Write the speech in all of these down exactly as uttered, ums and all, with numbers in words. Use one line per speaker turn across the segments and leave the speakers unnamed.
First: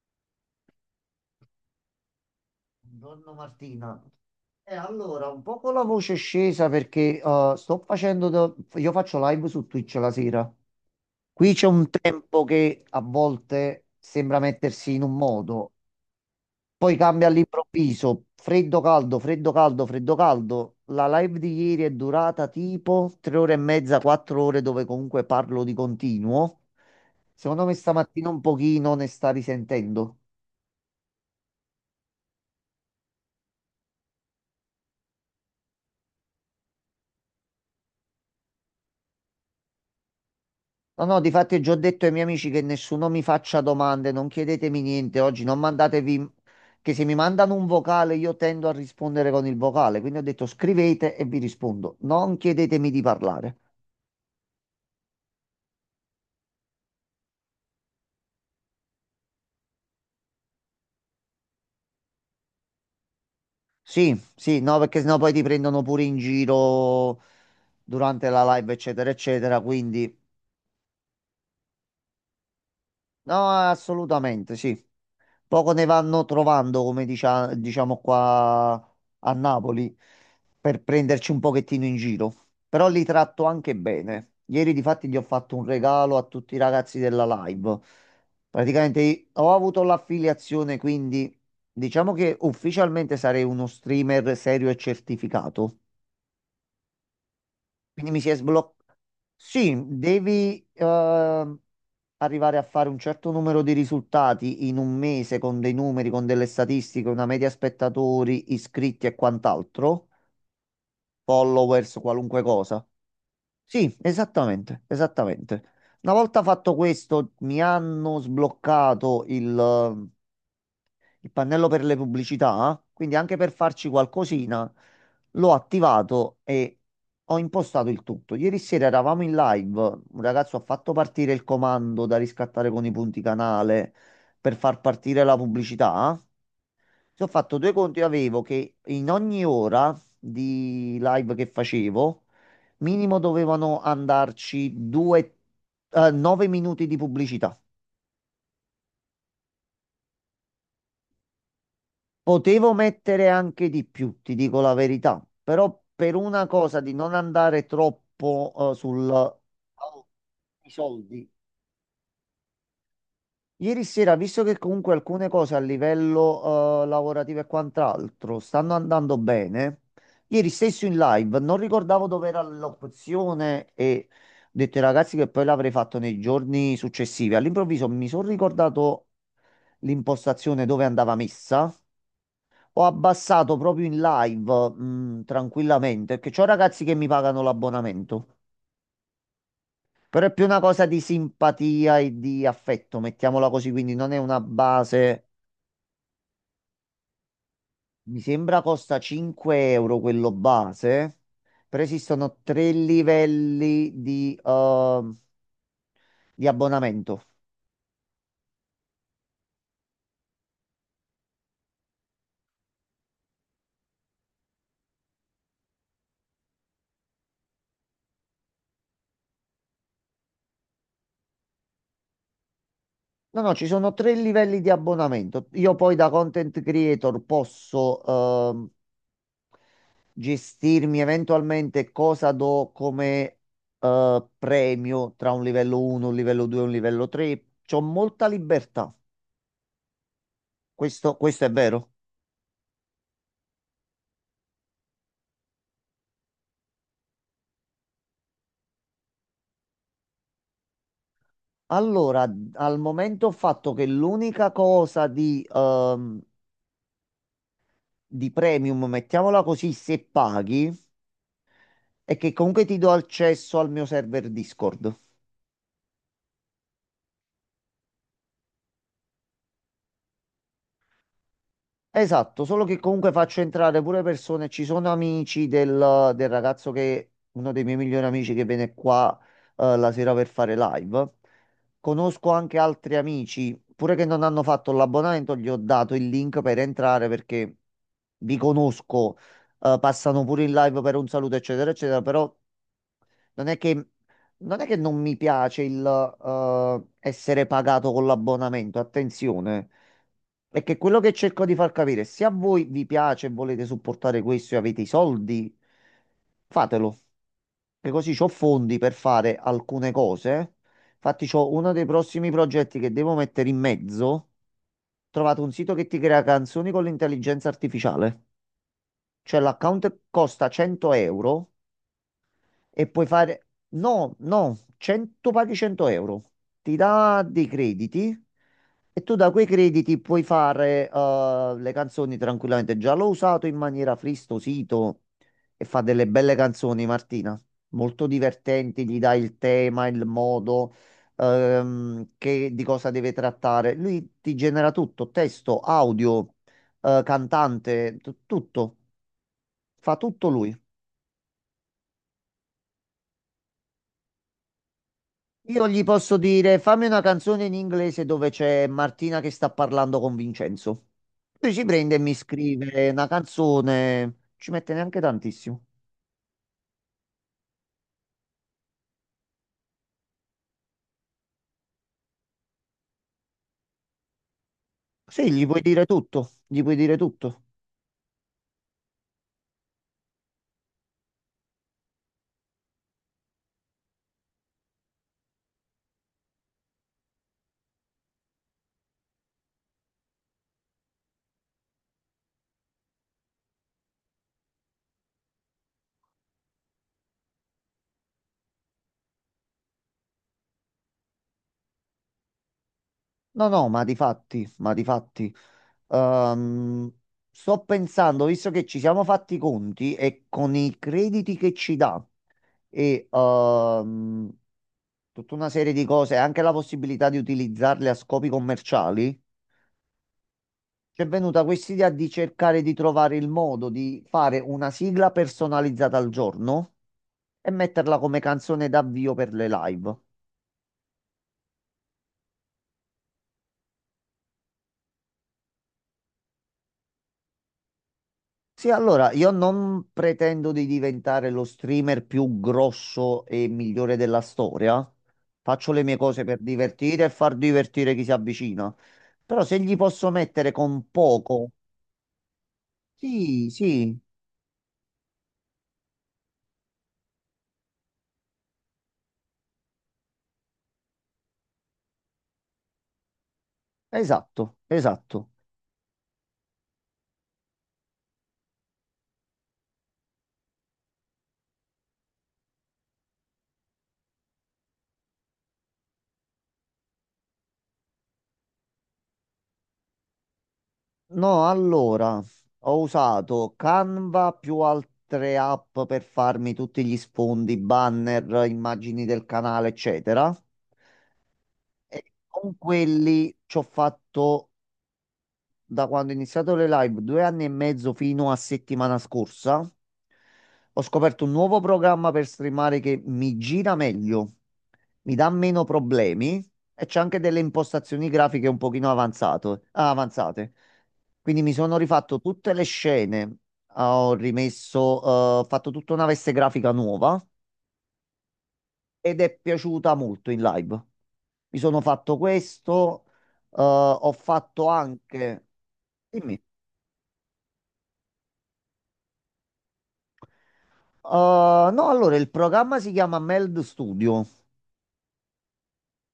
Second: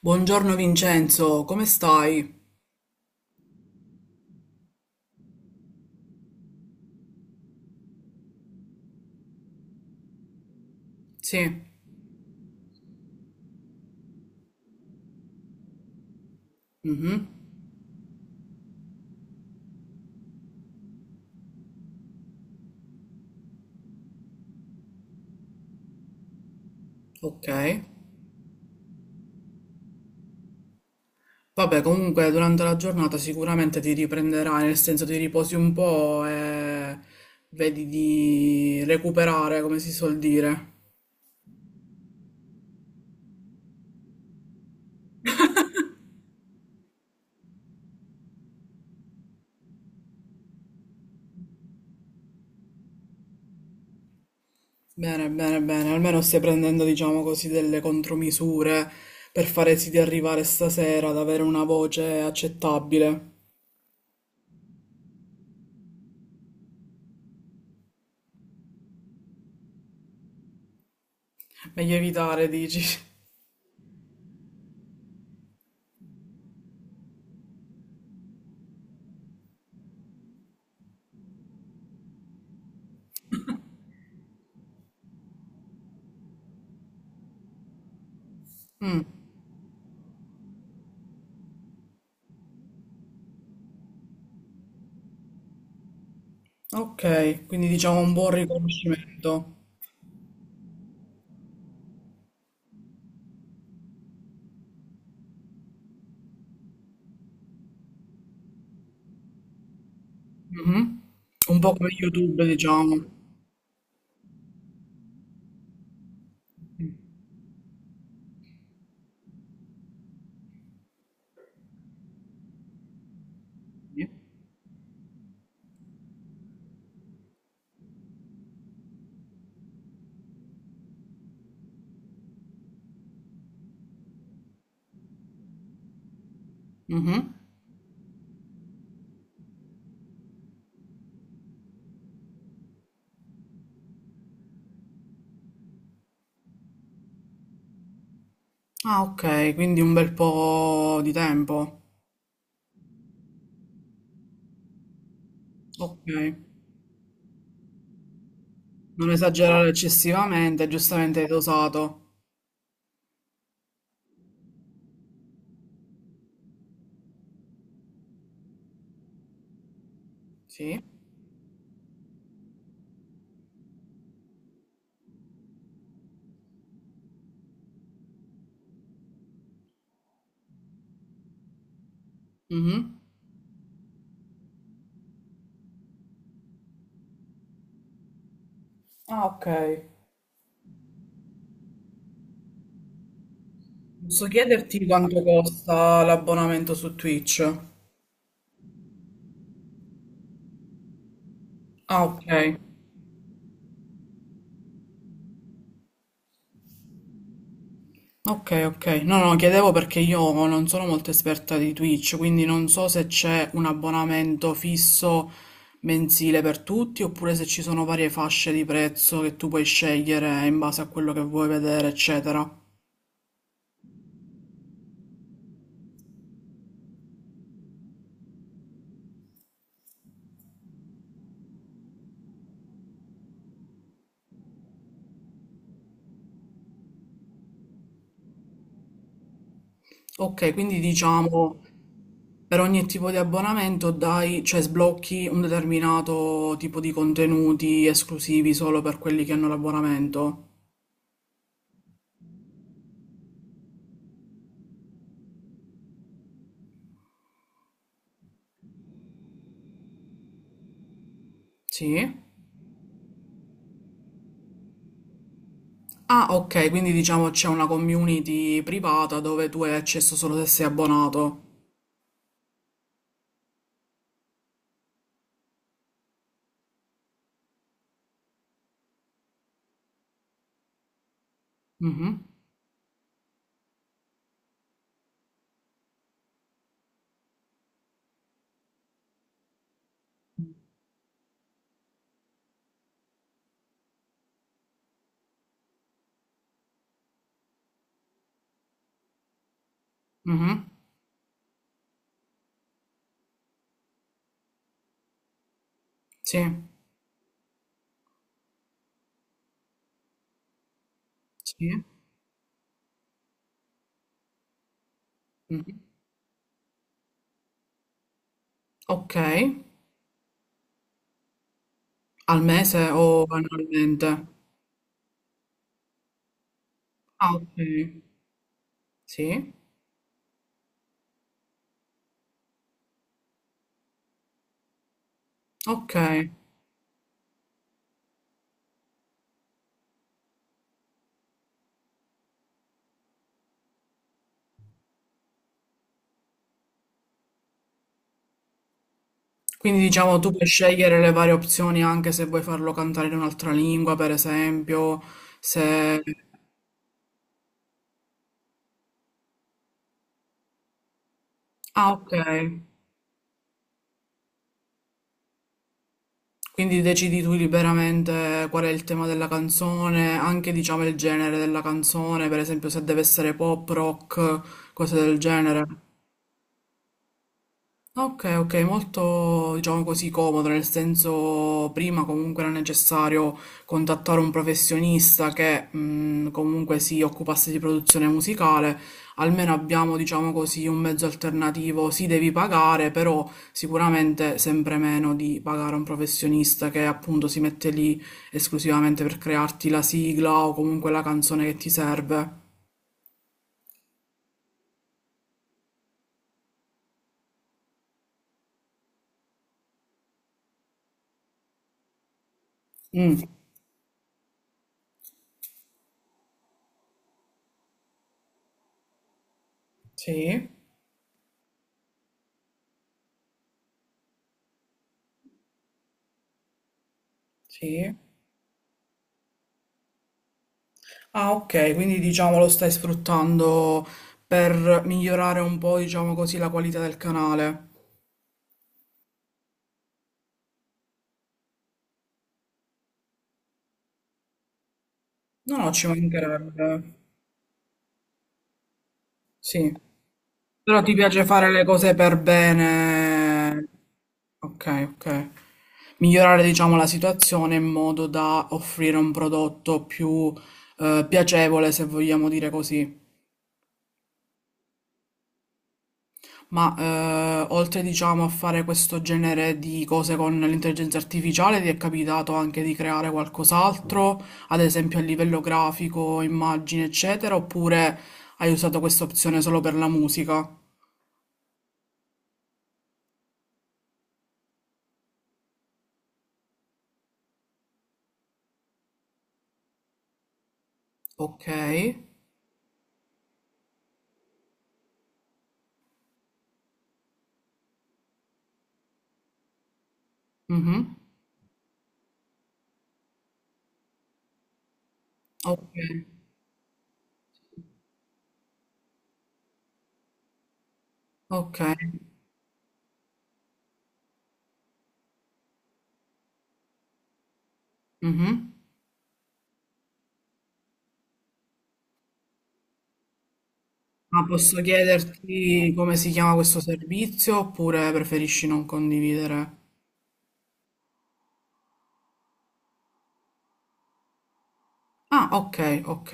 Buongiorno Vincenzo, come stai?
Buongiorno Martina. E allora, un po' con la voce scesa perché eh, sto facendo, da- io faccio live su Twitch la sera. Qui
Sì,
c'è un tempo che a volte sembra mettersi in un modo, poi
mhm,
cambia all'improvviso, freddo caldo, freddo caldo, freddo caldo. La live di ieri è durata tipo tre ore e mezza, quattro ore dove comunque parlo di continuo.
ok.
Secondo me stamattina un pochino ne sta risentendo.
Vabbè, comunque durante la giornata sicuramente ti riprenderai, nel senso ti riposi un po' e vedi di recuperare, come si suol dire.
No, no, difatti già ho detto ai miei amici che nessuno mi faccia domande, non chiedetemi niente oggi, non mandatevi, che se mi mandano un vocale io tendo a rispondere con il vocale, quindi ho detto scrivete e vi rispondo, non chiedetemi di parlare.
Bene, bene, bene, almeno stai prendendo, diciamo così, delle contromisure per fare sì di arrivare stasera ad avere una voce accettabile.
Sì, sì, no, perché sennò poi ti prendono pure in giro durante la live, eccetera, eccetera, quindi
Meglio evitare, dici.
no, assolutamente, sì. Poco ne vanno trovando, come dicia- diciamo qua a Napoli, per prenderci un pochettino in giro. Però li tratto anche bene. Ieri, difatti, gli ho fatto un regalo a tutti i ragazzi della live.
Mm,
Praticamente ho avuto l'affiliazione, quindi diciamo che ufficialmente sarei uno streamer serio e certificato.
ok, quindi diciamo
Quindi
un
mi si
buon
è sbloccato.
riconoscimento.
Sì, devi eh, arrivare a fare un certo numero di risultati in un mese con dei numeri, con delle statistiche, una media spettatori, iscritti e quant'altro,
Mh-mh. Un po' come
followers, qualunque
YouTube,
cosa.
diciamo.
Sì, esattamente, esattamente. Una volta fatto
Mh,
questo, mi hanno sbloccato il il pannello per le pubblicità, quindi anche per farci
sì.
qualcosina, l'ho attivato e ho impostato il tutto. Ieri sera eravamo in live, un ragazzo ha fatto partire il comando da riscattare con i punti canale per far partire la pubblicità.
Mh-mh.
Se ho fatto due conti, avevo che in ogni ora di live che facevo, minimo dovevano andarci due, eh, nove minuti di pubblicità.
Ah, okay, quindi un bel po' di tempo.
Potevo mettere anche di più, ti dico la verità, però per
Okay.
una cosa di non andare troppo eh, sul
Non esagerare
oh,
eccessivamente,
i
giustamente hai
soldi.
dosato.
Ieri sera, visto che comunque alcune cose a livello eh, lavorativo e quant'altro stanno andando bene, ieri
Sì.
stesso in live non ricordavo dove era l'opzione e ho detto ai ragazzi che poi l'avrei fatto nei giorni successivi. All'improvviso mi sono ricordato l'impostazione dove andava messa.
Mh-mh.
Ho abbassato proprio in live, mm, tranquillamente, perché c'ho ragazzi che mi pagano l'abbonamento.
Ah, okay.
Però è più una cosa di simpatia e di affetto, mettiamola così, quindi non è
Posso
una
chiederti quanto
base.
costa l'abbonamento su Twitch?
Mi sembra costa cinque euro quello base, però
Ah,
esistono
okay.
tre livelli di, eh, di abbonamento.
Ok, ok. No, no, chiedevo perché io non sono molto esperta di Twitch, quindi non so se c'è un abbonamento fisso mensile per tutti, oppure se ci sono varie fasce di prezzo che tu puoi scegliere in base a quello che vuoi vedere, eccetera.
No, no, ci sono tre livelli di abbonamento. Io poi da content creator posso, ehm, gestirmi eventualmente cosa do come eh, premio tra un livello uno, un livello due e un livello tre. C'ho molta libertà.
Ok, quindi
Questo, questo è
diciamo
vero.
per ogni tipo di abbonamento dai, cioè sblocchi un determinato tipo di contenuti esclusivi solo per quelli che hanno l'abbonamento.
Allora, al momento ho fatto che l'unica cosa di, ehm, di premium, mettiamola così, se paghi,
Sì?
è che comunque ti do accesso al mio server Discord.
Ah, ok, quindi diciamo c'è una community privata dove tu hai accesso solo se sei abbonato.
Esatto, solo che comunque faccio entrare pure persone, ci sono amici del, del ragazzo che, uno dei miei migliori amici che viene qua eh, la sera per fare live.
Mhm,
Conosco anche altri amici, pure che non hanno fatto l'abbonamento, gli ho dato il link per entrare perché vi conosco, eh, passano pure in live per un saluto, eccetera, eccetera, però non è che, non è che non mi piace il eh, essere pagato con l'abbonamento, attenzione. È
mhm,
che quello che cerco di far capire, se a voi vi piace e volete supportare questo e avete i soldi,
sì,
fatelo. Che così ho fondi per fare alcune cose. Infatti, c'ho uno
sì.
dei prossimi progetti che devo mettere in mezzo. Trovate un sito
Mhm.
che ti crea canzoni con l'intelligenza artificiale.
Ok,
Cioè, l'account costa cento euro
al
e
mese
puoi
o
fare
annualmente?
no, no, cento paghi cento euro. Ti dà
Ah,
dei
ok,
crediti e tu da quei
sì,
crediti puoi fare eh, le canzoni tranquillamente. Già l'ho usato in maniera fristosito e fa
ok.
delle belle canzoni, Martina. Molto divertenti, gli dai il tema, il modo, ehm, che, di cosa deve trattare. Lui ti genera tutto, testo, audio, eh, cantante, tu- tutto.
Quindi
Fa
diciamo
tutto
tu puoi
lui.
scegliere le varie opzioni anche se vuoi farlo cantare in un'altra lingua, per esempio,
Io gli
se...
posso dire, fammi una canzone in inglese dove c'è Martina che sta parlando con Vincenzo. Lui ci
Ah,
prende e
ok,
mi scrive una canzone, ci mette neanche tantissimo.
quindi decidi tu liberamente qual è il tema della canzone, anche diciamo il genere della canzone, per esempio se deve essere pop, rock, cose del
Sì, gli puoi
genere.
dire tutto, gli puoi dire tutto.
Ok, ok, molto diciamo così comodo, nel senso prima comunque era necessario contattare un professionista che mh, comunque si occupasse di produzione musicale, almeno abbiamo diciamo così un mezzo alternativo, si devi pagare, però sicuramente sempre meno di pagare un professionista che appunto si mette lì esclusivamente per crearti la sigla o comunque la canzone che ti serve.
No, no, ma di fatti, ma di fatti. Ehm, Sto pensando, visto che ci siamo fatti i conti e con i crediti che ci dà e
Mm,
ehm, tutta una serie di cose, anche la possibilità di utilizzarle a scopi commerciali.
sì,
C'è venuta quest'idea di cercare di trovare il modo di fare una sigla personalizzata al giorno e
sì.
metterla come canzone d'avvio per le live.
Ah, ok, quindi diciamo lo stai sfruttando per migliorare un po', diciamo così, la qualità del canale.
Sì, allora, io non pretendo di diventare lo streamer più grosso e migliore della storia.
No, no,
Faccio le
ci
mie cose per
mancherebbe.
divertire e far divertire chi si avvicina. Però se
Sì.
gli posso mettere
Però
con
ti piace fare
poco...
le cose per
Sì,
bene.
sì,
Ok, ok. Migliorare, diciamo, la situazione in modo da offrire un prodotto più eh, piacevole, se vogliamo dire così.
esatto, esatto.
Ma eh, oltre diciamo a fare questo genere di cose con l'intelligenza artificiale, ti è capitato anche di creare qualcos'altro, ad esempio a livello grafico, immagini, eccetera, oppure hai usato questa opzione solo per la musica?
No, allora, ho usato Canva più altre app per farmi tutti gli sfondi, banner, immagini del canale, eccetera.
Ok,
E con quelli ci ho fatto da quando ho iniziato le live, due anni e mezzo fino a settimana scorsa, ho
mhm,
scoperto un nuovo programma per streamare che mi gira meglio, mi dà meno
ok,
problemi e c'è anche delle impostazioni grafiche un pochino avanzato- avanzate. Quindi mi
ok,
sono rifatto tutte le scene, ho rimesso, eh, ho fatto tutta una veste grafica nuova
mhm.
ed è piaciuta molto in live. Mi sono fatto questo, eh, ho
Ma posso
fatto anche...
chiederti come si chiama
Dimmi.
questo servizio oppure preferisci non condividere?
Uh, no, allora il programma si chiama Meld Studio.
Ah, ok, ok.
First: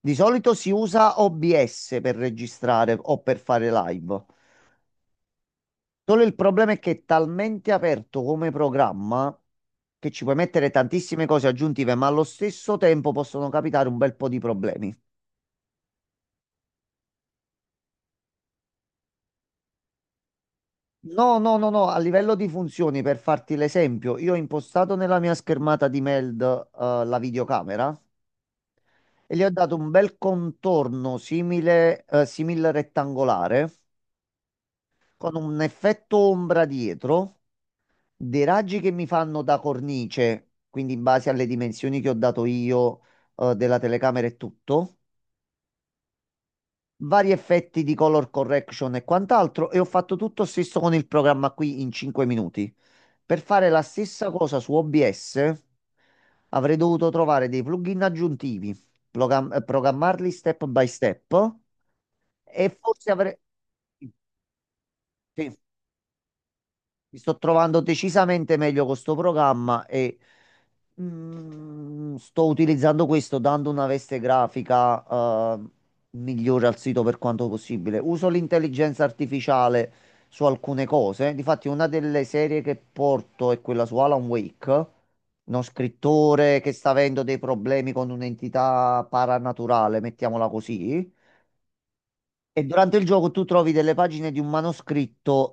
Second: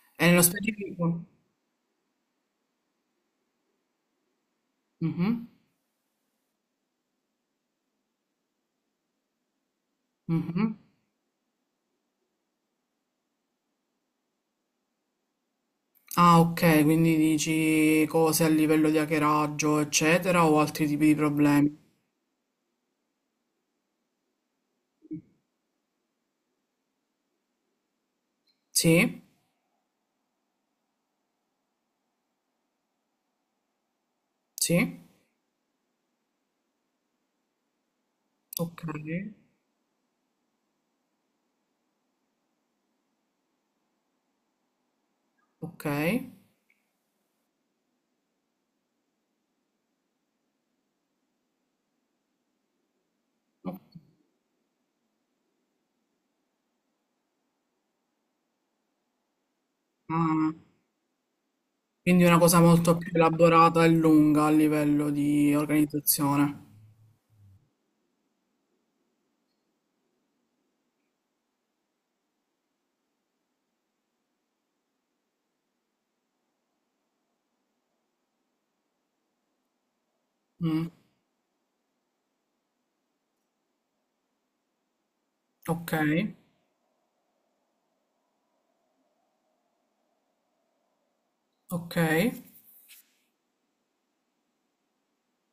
Di
E nello
solito si usa
specifico?
O B S per registrare o per fare live.
Mhm,
Solo il problema è che è talmente aperto come programma che ci puoi mettere
mhm.
tantissime cose aggiuntive, ma allo stesso tempo possono capitare un bel po' di problemi.
Ah, ok, quindi dici cose a livello di hackeraggio, eccetera, o altri tipi di
No, no, no,
problemi.
no, a livello di funzioni, per farti l'esempio, io ho impostato nella mia schermata di Meld, eh, la videocamera
Sì,
e gli ho dato un bel contorno simile, eh, simil rettangolare.
sì,
Con un effetto ombra dietro, dei raggi
ok,
che mi fanno da cornice, quindi in base alle dimensioni che ho dato io, eh, della telecamera e tutto,
ok.
vari effetti di color correction e quant'altro, e ho fatto tutto stesso con il programma qui in cinque minuti. Per fare la stessa cosa su O B S avrei dovuto trovare dei plugin aggiuntivi, program- eh, programmarli
Ah,
step by step
quindi una cosa
e
molto
forse
più
avrei...
elaborata e lunga a livello di
sì.
organizzazione.
Mi sto trovando decisamente meglio con sto programma e mm, sto utilizzando questo dando una veste grafica eh, migliore al sito per quanto possibile. Uso l'intelligenza artificiale su alcune
Mm,
cose. Difatti, una delle serie che porto è quella su Alan Wake, uno
ok,
scrittore che sta avendo dei problemi con un'entità paranaturale, mettiamola così.
ok,
E durante il gioco tu trovi delle pagine di un manoscritto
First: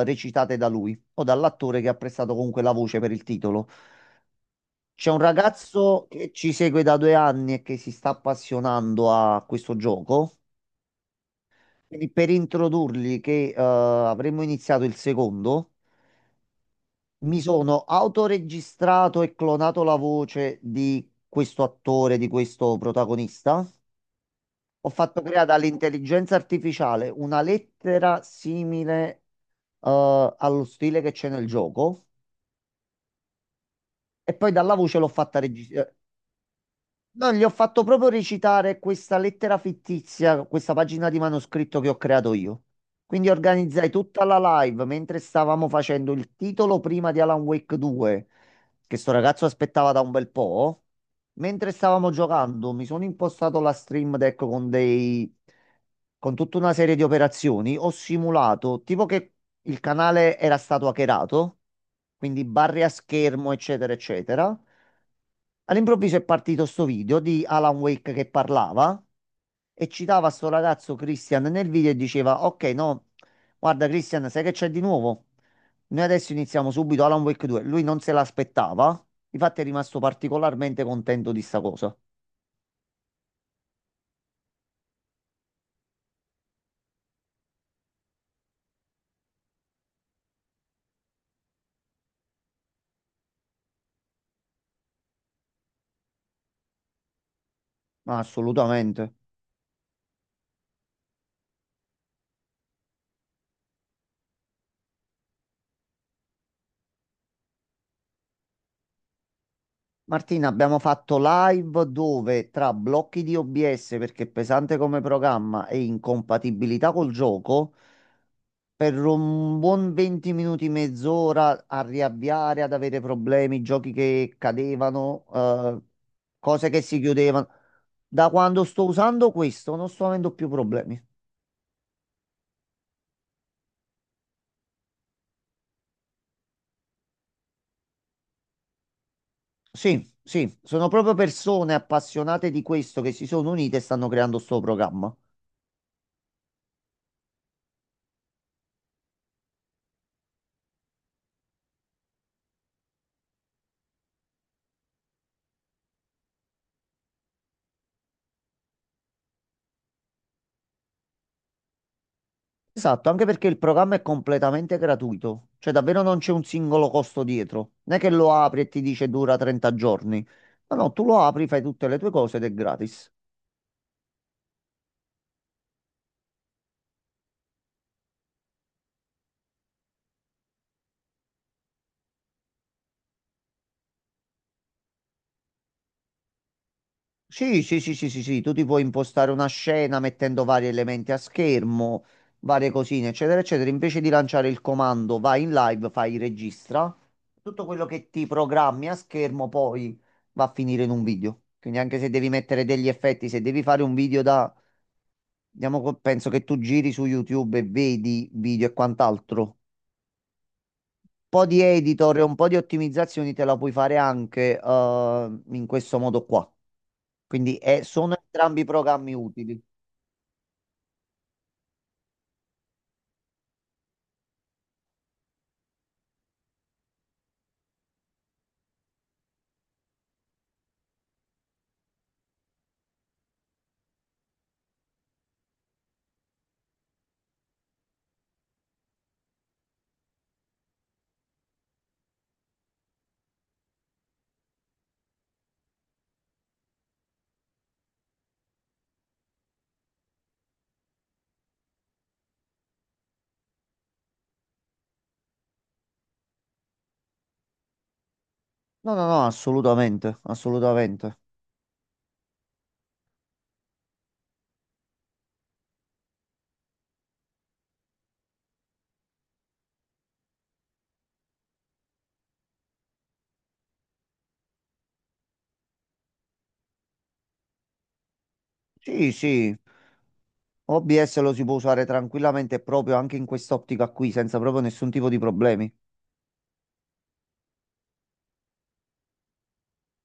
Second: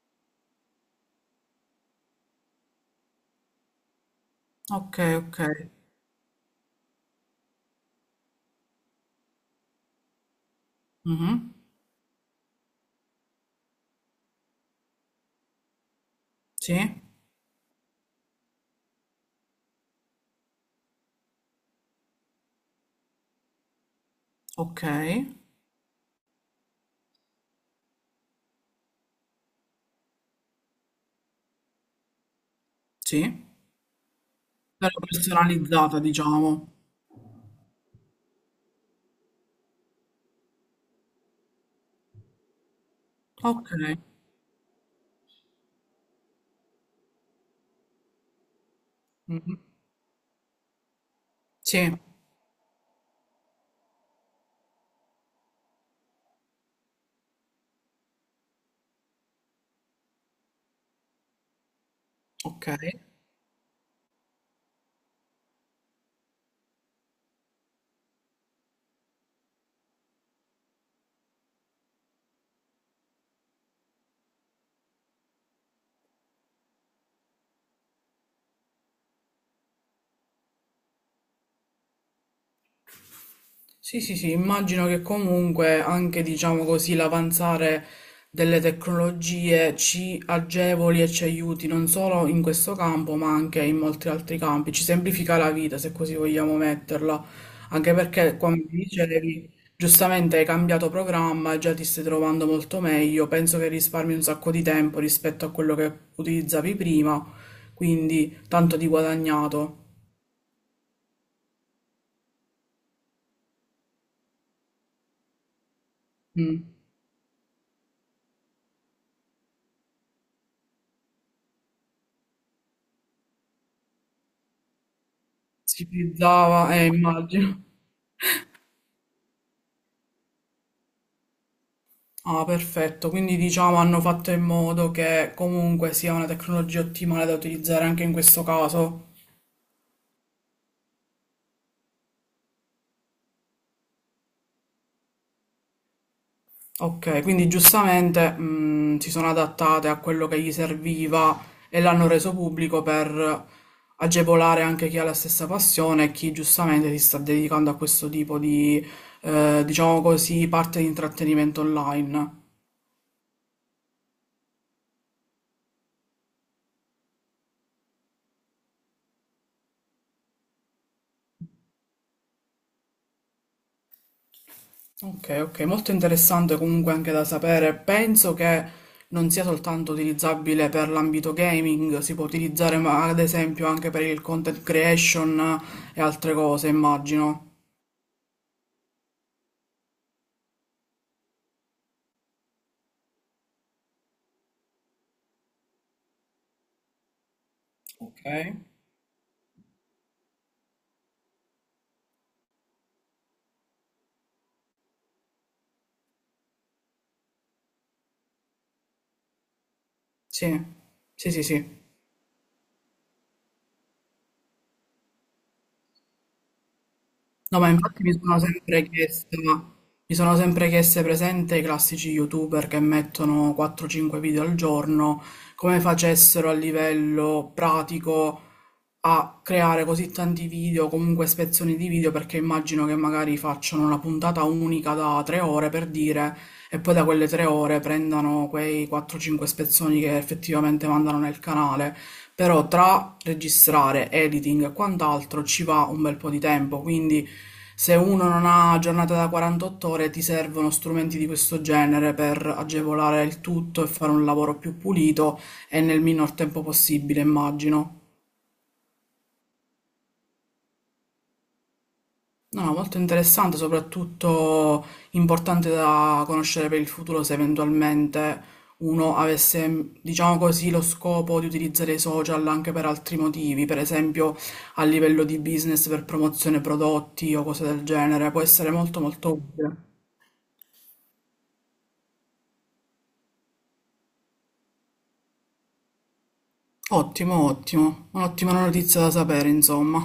eh, recitate da lui o dall'attore che ha prestato comunque la voce per il titolo.
ok,
C'è un
ok.
ragazzo che ci segue da due anni e che si sta appassionando a questo gioco.
Mhm,
Quindi per introdurgli che eh, avremmo iniziato il secondo,
sì,
mi sono autoregistrato e clonato la voce di questo attore, di questo protagonista.
ok,
Ho fatto creare all'intelligenza artificiale una lettera simile eh, allo stile che c'è nel gioco.
sì.
E poi dalla voce
Però
l'ho fatta registrare.
personalizzata, diciamo.
No, gli ho fatto proprio recitare questa lettera fittizia, questa pagina di manoscritto che ho creato io. Quindi
Ok.
organizzai tutta la live mentre stavamo facendo il titolo prima di Alan Wake due, che sto ragazzo
Mhm,
aspettava da un bel po'. Mentre
sì,
stavamo giocando, mi sono impostato la Stream Deck con dei... con tutta una serie di operazioni. Ho simulato, tipo che il canale era stato hackerato, quindi
ok.
barre a schermo, eccetera, eccetera. All'improvviso è partito sto video di Alan Wake che parlava e citava sto ragazzo Christian nel video e diceva: Ok, no, guarda, Christian, sai che c'è di nuovo? Noi adesso iniziamo subito Alan Wake due. Lui non se l'aspettava, infatti è rimasto particolarmente contento di sta cosa.
Sì, sì, sì, immagino che comunque anche, diciamo così, l'avanzare delle tecnologie ci agevoli e ci aiuti non solo in questo campo, ma anche in molti altri campi. Ci semplifica la vita, se così vogliamo metterla. Anche
Ma
perché, come
Assolutamente.
dicevi, giustamente hai cambiato programma e già ti stai trovando molto meglio. Penso che risparmi un sacco di tempo rispetto a quello che utilizzavi prima, quindi tanto di guadagnato.
Martina, abbiamo fatto live dove tra blocchi di O B S perché è pesante come programma e
Mm.
incompatibilità col gioco. per un buon venti minuti, mezz'ora a riavviare, ad avere problemi, giochi che cadevano, eh,
Si
cose
utilizzava,
che
eh,
si chiudevano.
immagino.
Da quando sto usando questo non sto avendo più problemi.
Ah, perfetto. Quindi diciamo hanno fatto in modo che comunque sia una tecnologia ottimale da utilizzare anche in questo caso.
Sì, sì, sono proprio persone appassionate di questo che si sono unite e stanno creando sto programma.
Ok, quindi giustamente mh, si sono adattate a quello che gli serviva e l'hanno reso pubblico per agevolare anche chi ha la stessa passione e chi giustamente si sta dedicando a questo tipo di, eh, diciamo così, parte di intrattenimento online.
Esatto, anche perché il programma è completamente gratuito, cioè davvero non c'è un singolo costo dietro. Non è che lo apri e ti dice dura trenta giorni. No, no, tu lo apri, fai tutte le tue cose ed è gratis.
Ok, ok, molto interessante comunque anche da sapere. Penso che non sia soltanto utilizzabile per l'ambito gaming, si può utilizzare ma- ad esempio anche per il content creation e altre cose, immagino.
Sì, sì, sì, sì, sì, sì, tu ti puoi impostare una scena mettendo vari elementi a schermo, varie cosine, eccetera, eccetera. Invece di lanciare il comando, vai in live, fai registra. Tutto quello che
Ok.
ti programmi a schermo poi va a finire in un video. Quindi anche se devi mettere degli effetti, se devi fare un video da, diciamo, co- penso che tu giri su YouTube e vedi video e quant'altro.
Sì, sì,
Un
sì,
po' di
sì.
editor e un po' di ottimizzazioni te la puoi fare anche eh, in questo modo qua. Quindi
No, ma
eh,
infatti mi
sono
sono
entrambi
sempre
programmi
chiesta,
utili.
mi sono sempre chieste presente i classici YouTuber che mettono quattro cinque video al giorno, come facessero a livello pratico a creare così tanti video, comunque spezzoni di video, perché immagino che magari facciano una puntata unica da tre ore per dire, e poi da quelle tre ore prendano quei quattro cinque spezzoni che effettivamente mandano nel canale però tra registrare, editing e quant'altro ci va un bel po' di tempo, quindi se uno non ha giornata da quarantotto ore ti servono strumenti di questo genere per agevolare il tutto e fare un lavoro più pulito e nel minor tempo possibile, immagino.
No, no, no, assolutamente, assolutamente.
No, no, molto interessante, soprattutto importante da conoscere per il futuro se eventualmente uno avesse, diciamo così, lo scopo di utilizzare i social anche per altri motivi, per esempio a livello di business per promozione prodotti o cose del genere, può essere molto
Sì,
molto
sì,
utile.
O B S lo si può usare tranquillamente proprio anche in quest'ottica qui, senza proprio nessun tipo di problemi.
Ottimo, ottimo, un'ottima notizia da sapere, insomma.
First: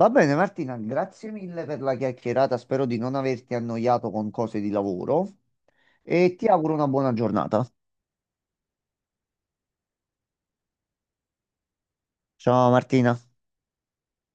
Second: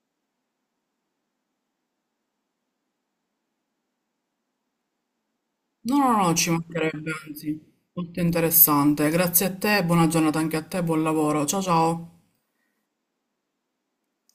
Va bene, Martina, grazie mille per la chiacchierata, spero di non averti annoiato con cose di lavoro
No, no, no,
e ti
ci
auguro una
mancherebbe,
buona
anzi,
giornata.
molto interessante. Grazie a te, buona giornata anche a te, buon lavoro. Ciao ciao.
Ciao Martina.